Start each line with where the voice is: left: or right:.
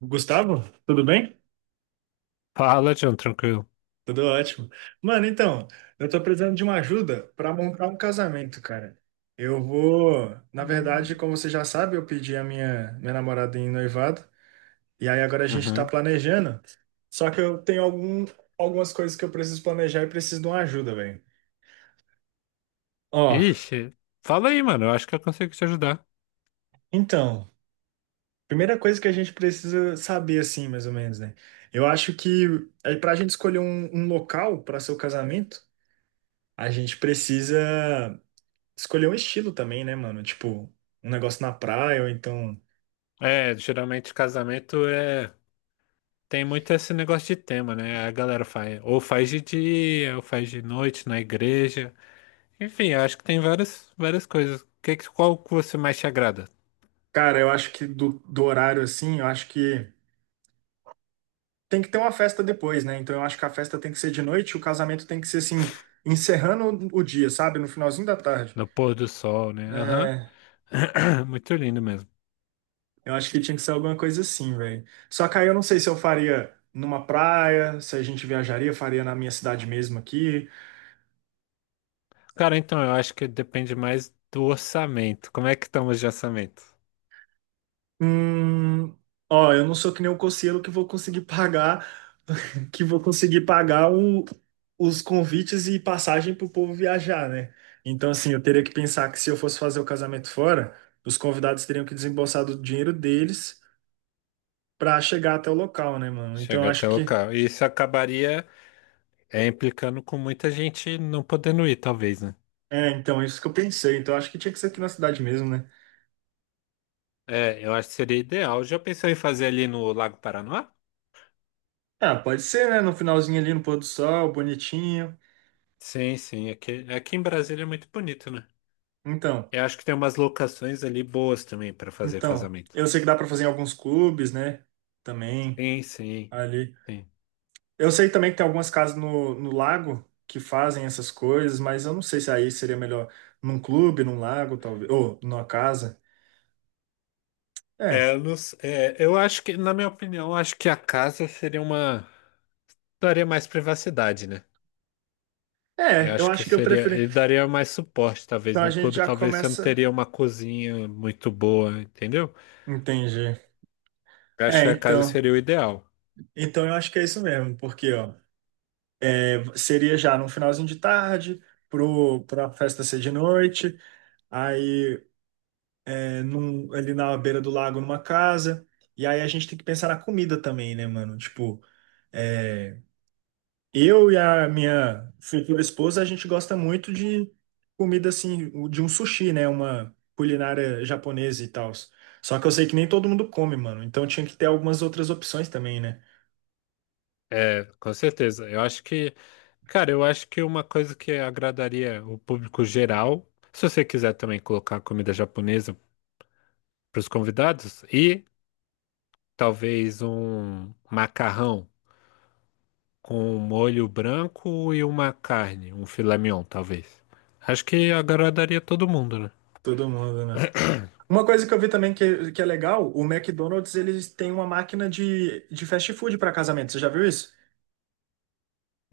right: Gustavo, tudo bem?
left: Fala, John, tranquilo.
right: Tudo ótimo. Mano, então, eu tô precisando de uma ajuda pra montar um casamento, cara. Eu vou, na verdade, como você já sabe, eu pedi a minha namorada em noivado, e aí agora a gente tá
left: Uhum.
right: planejando. Só que eu tenho algumas coisas que eu preciso planejar e preciso de uma ajuda, velho. Ó,
left: Ixi, fala aí, mano. Eu acho que eu consigo te ajudar.
right: então, primeira coisa que a gente precisa saber, assim, mais ou menos, né? Eu acho que é pra gente escolher um local para seu casamento, a gente precisa escolher um estilo também, né, mano? Tipo, um negócio na praia, ou então.
left: É, geralmente casamento é. Tem muito esse negócio de tema, né? A galera faz. Ou faz de dia, ou faz de noite na igreja. Enfim, eu acho que tem várias coisas. Qual que você mais te agrada?
right: Cara, eu acho que do horário assim, eu acho que tem que ter uma festa depois, né? Então eu acho que a festa tem que ser de noite, o casamento tem que ser assim, encerrando o dia, sabe? No finalzinho da tarde.
left: No pôr do sol, né? Aham.
right: É,
left: Muito lindo mesmo.
right: eu acho que tinha que ser alguma coisa assim, velho. Só que aí eu não sei se eu faria numa praia, se a gente viajaria, faria na minha cidade mesmo aqui.
left: Cara, então, eu acho que depende mais do orçamento. Como é que estamos de orçamento?
right: Hum, ó, eu não sou que nem o Cossielo que vou conseguir pagar que vou conseguir pagar os convites e passagem para o povo viajar, né? Então, assim, eu teria que pensar que se eu fosse fazer o casamento fora, os convidados teriam que desembolsar do dinheiro deles para chegar até o local, né, mano? Então, eu
left: Chega até
right: acho
left: o
right: que.
left: local. Isso acabaria. É implicando com muita gente não podendo ir, talvez, né?
right: É, então, é isso que eu pensei. Então, eu acho que tinha que ser aqui na cidade mesmo, né?
left: É, eu acho que seria ideal. Já pensou em fazer ali no Lago Paranoá?
right: Ah, pode ser, né? No finalzinho ali, no pôr do sol, bonitinho.
left: Sim, sim. Aqui em Brasília é muito bonito, né?
right: Então,
left: Eu acho que tem umas locações ali boas também para fazer
right: então.
left: casamento.
right: Eu sei que dá para fazer em alguns clubes, né? Também,
left: Sim, sim,
right: ali.
left: sim.
right: Eu sei também que tem algumas casas no lago que fazem essas coisas, mas eu não sei se aí seria melhor num clube, num lago, talvez, ou numa casa. É,
left: É, eu, não s- é, eu acho que, na minha opinião, eu acho que a casa seria uma. Daria mais privacidade, né?
right: é,
left: Eu
right: eu
left: acho que
right: acho que eu
left: seria.
right: preferi.
left: Ele daria mais suporte, talvez.
right: Então a
left: Num
right: gente
left: clube,
right: já
left: talvez você não
right: começa.
left: teria uma cozinha muito boa, entendeu?
right: Entendi.
left: Eu acho
right: É,
left: que a casa
right: então.
left: seria o ideal.
right: Então eu acho que é isso mesmo, porque ó, é, seria já no finalzinho de tarde, pra festa ser de noite, aí é, ali na beira do lago, numa casa. E aí a gente tem que pensar na comida também, né, mano? Tipo, é, eu e a minha futura esposa, a gente gosta muito de comida assim, de um sushi, né? Uma culinária japonesa e tal. Só que eu sei que nem todo mundo come, mano. Então tinha que ter algumas outras opções também, né?
left: É, com certeza. Eu acho que, cara, eu acho que uma coisa que agradaria o público geral, se você quiser também colocar comida japonesa para os convidados, e talvez um macarrão com um molho branco e uma carne, um filé mignon, talvez. Acho que agradaria todo mundo, né?
right: Todo mundo, né? Uma coisa que eu vi também que é legal, o McDonald's, eles têm uma máquina de fast food para casamento. Você já viu isso?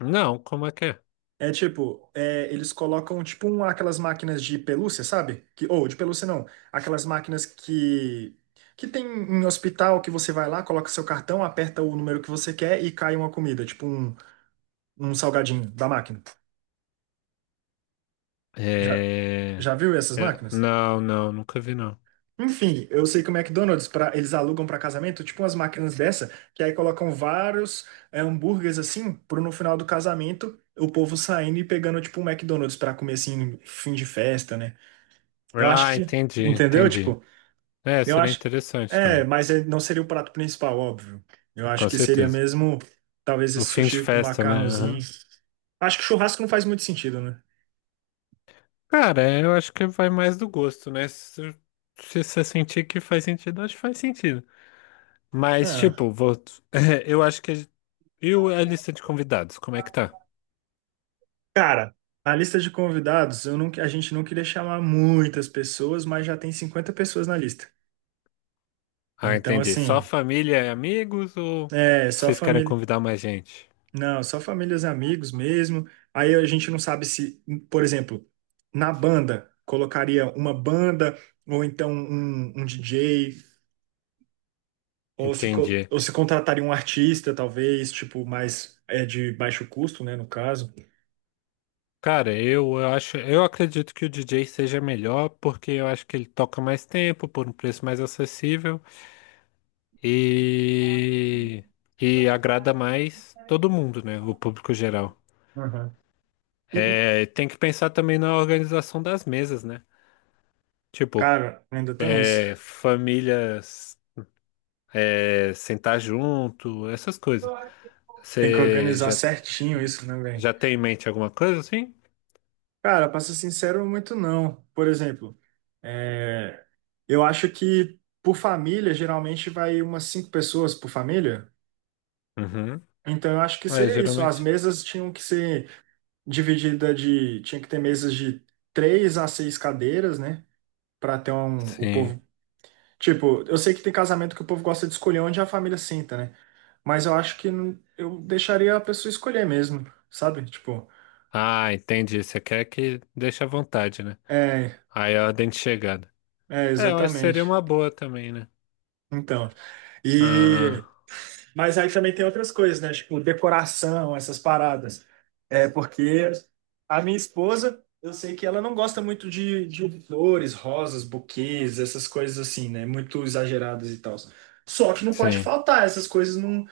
left: Não, como é que é?
right: É tipo, é, eles colocam tipo um, aquelas máquinas de pelúcia, sabe? Que, ou de pelúcia não, aquelas máquinas que tem em hospital que você vai lá, coloca seu cartão, aperta o número que você quer e cai uma comida, tipo um, um salgadinho da máquina. Já,
left: É...
right: já viu essas
left: é,
right: máquinas?
left: não, não, nunca vi, não.
right: Enfim, eu sei que o McDonald's, pra, eles alugam para casamento, tipo umas máquinas dessa, que aí colocam vários é, hambúrgueres assim, pro no final do casamento o povo saindo e pegando tipo um McDonald's para comer assim, fim de festa, né? Eu acho
left: Ah,
right: que,
left: entendi,
right: entendeu?
left: entendi.
right: Tipo,
left: É,
right: eu
left: seria
right: acho.
left: interessante
right: É,
left: também,
right: mas ele não seria o prato principal, óbvio. Eu acho
left: com
right: que seria
left: certeza.
right: mesmo, talvez,
left: O
right: esse
left: fim de
right: sushi com
left: festa, né?
right: macarrãozinho.
left: Aham.
right: Acho que churrasco não faz muito sentido, né?
left: Cara, é, eu acho que vai mais do gosto, né? Se você sentir que faz sentido, acho que faz sentido. Mas,
right: Ah,
left: tipo, vou... é, eu acho que. E a lista de convidados, como é que tá?
right: cara, a lista de convidados, eu não, a gente não queria chamar muitas pessoas, mas já tem 50 pessoas na lista.
left: Ah,
right: Então,
left: entendi. Só
right: assim,
left: família e amigos ou
right: é só
left: vocês querem
right: família.
left: convidar mais gente?
right: Não, só famílias e amigos mesmo. Aí a gente não sabe se, por exemplo, na banda, colocaria uma banda, ou então um DJ, ou se,
left: Entendi.
right: ou se contrataria um artista, talvez, tipo, mais é de baixo custo, né, no caso.
left: Cara, eu acho, eu acredito que o DJ seja melhor porque eu acho que ele toca mais tempo por um preço mais acessível. E que agrada mais todo mundo, né? O público geral.
right: Aham. E,
left: É, tem que pensar também na organização das mesas, né? Tipo,
right: cara, ainda tem isso.
left: é, famílias é, sentar junto, essas coisas.
right: Tem que
left: Você
right: organizar
left: já,
right: certinho isso, né, velho?
left: já tem em mente alguma coisa assim?
right: Cara, pra ser sincero, muito não. Por exemplo, é, eu acho que por família, geralmente vai umas 5 pessoas por família.
left: Uhum.
right: Então, eu acho que
left: É,
right: seria isso. As
left: geralmente.
right: mesas tinham que ser divididas de. Tinha que ter mesas de 3 a 6 cadeiras, né? Pra ter um, o
left: Sim.
right: povo. Tipo, eu sei que tem casamento que o povo gosta de escolher onde a família sinta, né? Mas eu acho que eu deixaria a pessoa escolher mesmo, sabe? Tipo,
left: Ah, entendi. Você quer que deixe à vontade, né?
right: é,
left: Aí é a ordem de chegada.
right: é,
left: É, eu acho que seria
right: exatamente.
left: uma boa também, né?
right: Então.
left: Ah,
right: E mas aí também tem outras coisas, né? Tipo, decoração, essas paradas. É porque a minha esposa, eu sei que ela não gosta muito de flores, rosas, buquês, essas coisas assim, né? Muito exageradas e tal. Só que não pode
left: sim.
right: faltar essas coisas num,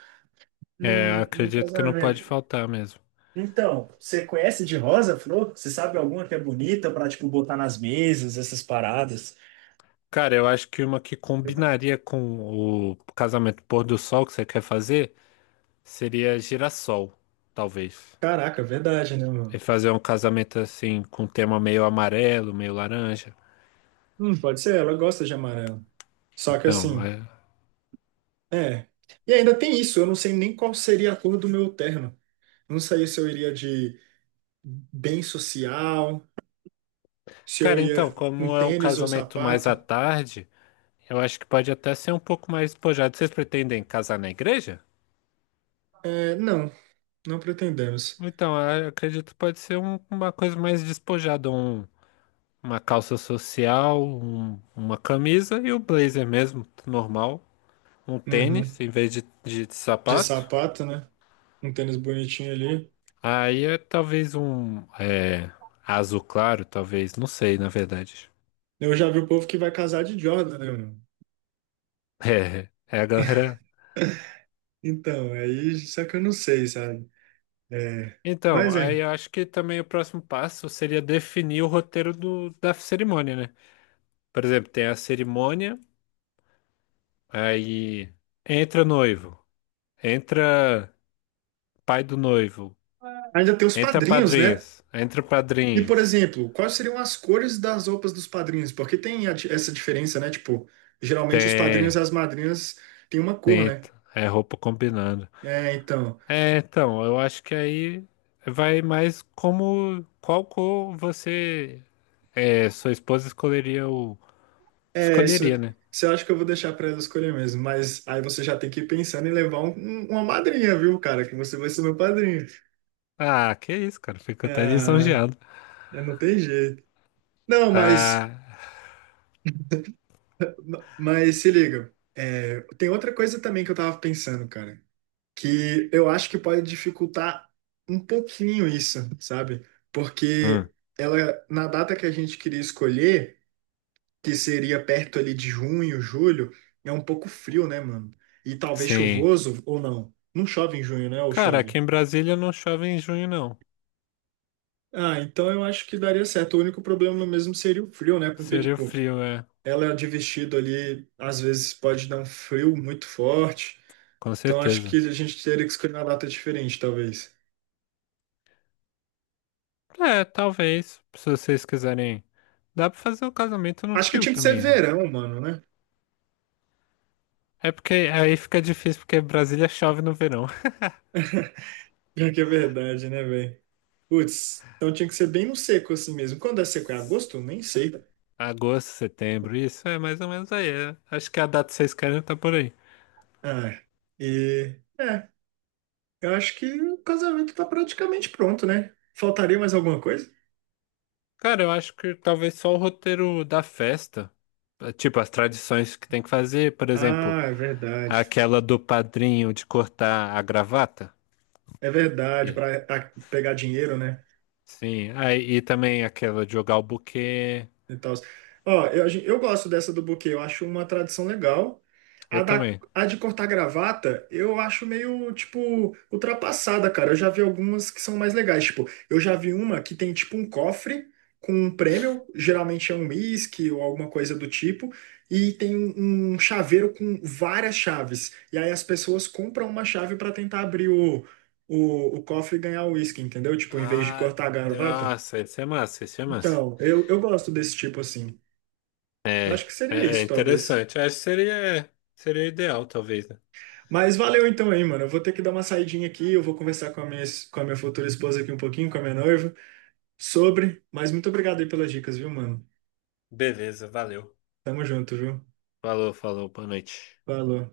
left: É,
right: num,
left: eu
right: num
left: acredito que não pode
right: casamento.
left: faltar mesmo.
right: Então, você conhece de rosa, flor? Você sabe alguma que é bonita pra, tipo, botar nas mesas, essas paradas?
left: Cara, eu acho que uma que combinaria com o casamento pôr do sol que você quer fazer seria girassol, talvez.
right: Caraca, é verdade, né, mano?
left: E fazer um casamento assim com um tema meio amarelo, meio laranja.
right: Pode ser, ela gosta de amarelo. Só que
left: Então,
right: assim.
left: é...
right: É. E ainda tem isso, eu não sei nem qual seria a cor do meu terno. Não sei se eu iria de bem social, se eu
left: cara,
right: ia
left: então,
right: com
left: como é um
right: tênis ou
left: casamento mais à
right: sapato.
left: tarde, eu acho que pode até ser um pouco mais despojado. Vocês pretendem casar na igreja?
right: É, não, não pretendemos.
left: Então, eu acredito que pode ser uma coisa mais despojada, um uma calça social, uma camisa e o blazer mesmo, normal. Um tênis
right: Uhum.
left: em vez de
right: De
left: sapato.
right: sapato, né? Um tênis bonitinho ali.
left: Aí é talvez um é, azul claro, talvez, não sei, na verdade.
right: Eu já vi o povo que vai casar de Jordan, né, mano?
left: É, é a galera.
right: Então, aí, só que eu não sei, sabe? É,
left: Então,
right: mas
left: aí
right: é.
left: eu acho que também o próximo passo seria definir o roteiro do, da cerimônia, né? Por exemplo, tem a cerimônia, aí entra noivo, entra pai do noivo,
right: Ainda tem os
left: entra
right: padrinhos, né?
left: padrinhos, entra
right: E, por
left: padrinhas.
right: exemplo, quais seriam as cores das roupas dos padrinhos? Porque tem a essa diferença, né? Tipo, geralmente os padrinhos
left: Tem,
right: e as madrinhas têm uma cor,
left: tem,
right: né?
left: é roupa combinando.
right: É, então.
left: É, então, eu acho que aí vai mais como qual cor você, é, sua esposa escolheria o,
right: É, isso,
left: escolheria, né?
right: isso eu acho que eu vou deixar pra ela escolher mesmo. Mas aí você já tem que ir pensando em levar uma madrinha, viu, cara? Que você vai ser meu padrinho.
left: Ah, que isso, cara, fico até
right: Ah,
left: lisonjeado.
right: é, não tem jeito. Não, mas,
left: Ah,
right: mas se liga. É, tem outra coisa também que eu tava pensando, cara, que eu acho que pode dificultar um pouquinho isso, sabe?
left: hum,
right: Porque ela, na data que a gente queria escolher, que seria perto ali de junho, julho, é um pouco frio, né, mano? E talvez
left: sim.
right: chuvoso ou não. Não chove em junho, né? Ou
left: Cara, aqui
right: chove?
left: em Brasília não chove em junho, não.
right: Ah, então eu acho que daria certo. O único problema no mesmo seria o frio, né? Porque,
left: Seria
right: tipo,
left: frio, é,
right: ela de vestido ali, às vezes pode dar um frio muito forte.
left: com
right: Então acho que
left: certeza.
right: a gente teria que escolher uma data diferente, talvez.
left: É, talvez, se vocês quiserem. Dá pra fazer um casamento no
right: Acho que
left: frio
right: tinha que ser
left: também, né?
right: verão, mano, né?
left: É porque aí fica difícil porque Brasília chove no verão.
right: Pior que é verdade, né, velho? Putz, então tinha que ser bem no seco assim mesmo. Quando é seco? É agosto? Nem sei.
left: Agosto, setembro, isso é mais ou menos aí. É. Acho que a data que vocês querem tá por aí.
right: Ah, e. É, eu acho que o casamento tá praticamente pronto, né? Faltaria mais alguma coisa?
left: Cara, eu acho que talvez só o roteiro da festa, eh, tipo as tradições que tem que fazer, por exemplo,
right: Ah, é verdade.
left: aquela do padrinho de cortar a gravata.
right: É verdade,
left: E-
right: para pegar dinheiro, né?
left: sim, aí e também aquela de jogar o buquê.
right: E tal. Ó, eu, eu gosto dessa do buquê, eu acho uma tradição legal.
left: Eu
right: A, da,
left: também.
right: a de cortar gravata, eu acho meio, tipo, ultrapassada, cara. Eu já vi algumas que são mais legais. Tipo, eu já vi uma que tem, tipo, um cofre com um prêmio, geralmente é um uísque ou alguma coisa do tipo, e tem um, um chaveiro com várias chaves. E aí as pessoas compram uma chave para tentar abrir o cofre e ganhar o uísque, entendeu? Tipo, em vez de
left: Ah,
right: cortar a gravata.
left: nossa, isso é massa, isso é massa.
right: Então, eu gosto desse tipo assim.
left: É,
right: Eu acho que seria
left: é, é
right: isso, talvez.
left: interessante. Acho que seria, seria ideal, talvez, né?
right: Mas valeu então aí, mano. Eu vou ter que dar uma saidinha aqui, eu vou conversar com a minha, com a minha futura esposa aqui um pouquinho, com a minha noiva, sobre. Mas muito obrigado aí pelas dicas, viu, mano?
left: Beleza, valeu.
right: Tamo junto, viu?
left: Falou, falou, boa noite.
right: Falou.